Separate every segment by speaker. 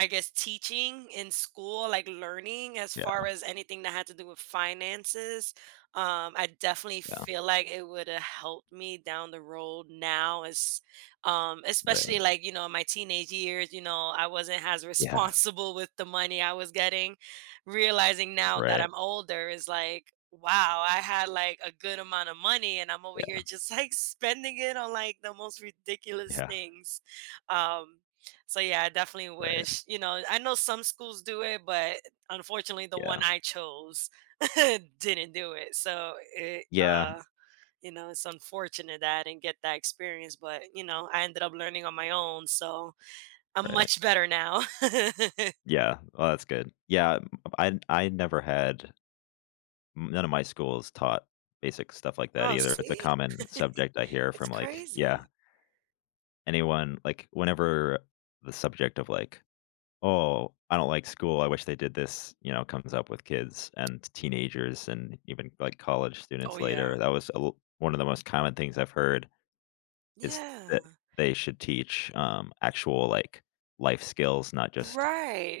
Speaker 1: I guess, teaching in school, like, learning as far
Speaker 2: Yeah.
Speaker 1: as anything that had to do with finances, um, I definitely
Speaker 2: Yeah.
Speaker 1: feel like it woulda helped me down the road now as, um especially,
Speaker 2: Right.
Speaker 1: like, you know, in my teenage years, you know, I wasn't has
Speaker 2: Yeah.
Speaker 1: responsible with the money I was getting, realizing now that
Speaker 2: Right.
Speaker 1: I'm older, is like, wow, I had, like, a good amount of money, and I'm over here
Speaker 2: Yeah.
Speaker 1: just, like, spending it on, like, the most ridiculous
Speaker 2: Yeah.
Speaker 1: things, um, so, yeah, I definitely
Speaker 2: Right.
Speaker 1: wish, you know I know some schools do it, but, unfortunately, the one
Speaker 2: Yeah.
Speaker 1: I chose didn't do it, so it,
Speaker 2: Yeah.
Speaker 1: uh you know, it's unfortunate that I didn't get that experience, but, you know, I ended up learning on my own, so I'm
Speaker 2: Right.
Speaker 1: much better now.
Speaker 2: Yeah. Well, that's good. Yeah, m I I never had m none of my schools taught basic stuff like that
Speaker 1: Oh,
Speaker 2: either, if it's a
Speaker 1: see?
Speaker 2: common subject I hear
Speaker 1: It's
Speaker 2: from, like Yeah
Speaker 1: crazy.
Speaker 2: anyone, like whenever, uh, the subject of, like, "Oh, I don't like school, I wish they did this," you know, comes up with kids and t teenagers and even, like, college
Speaker 1: Oh,
Speaker 2: students
Speaker 1: yeah.
Speaker 2: later, that was a loo one of the most common things I've heard is
Speaker 1: Yeah.
Speaker 2: that they should teach, um, actual, like, life skills, not just,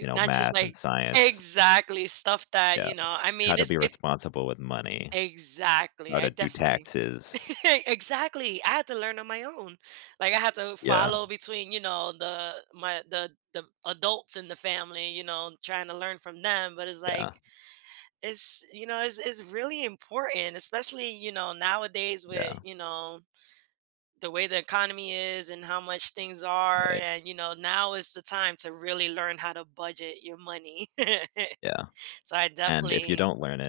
Speaker 2: you know,
Speaker 1: Not just,
Speaker 2: math and
Speaker 1: like
Speaker 2: science.
Speaker 1: Exactly, stuff that,
Speaker 2: Yeah.
Speaker 1: you know I
Speaker 2: How
Speaker 1: mean,
Speaker 2: to
Speaker 1: it's
Speaker 2: be
Speaker 1: it
Speaker 2: responsible with money.
Speaker 1: Exactly,
Speaker 2: How
Speaker 1: I
Speaker 2: to do
Speaker 1: definitely
Speaker 2: taxes.
Speaker 1: Exactly, I had to learn on my own. Like, I had to
Speaker 2: Yeah.
Speaker 1: follow between, you know, the my the the adults in the family, you know, trying to learn from them, but it's like
Speaker 2: Yeah.
Speaker 1: it's, you know, it's it's really important, especially, you know, nowadays with,
Speaker 2: Yeah.
Speaker 1: you know, the way the economy is and how much things are,
Speaker 2: Right.
Speaker 1: and, you know, now is the time to really learn how to budget your money.
Speaker 2: Yeah.
Speaker 1: So, I
Speaker 2: And if you
Speaker 1: definitely
Speaker 2: don't learn it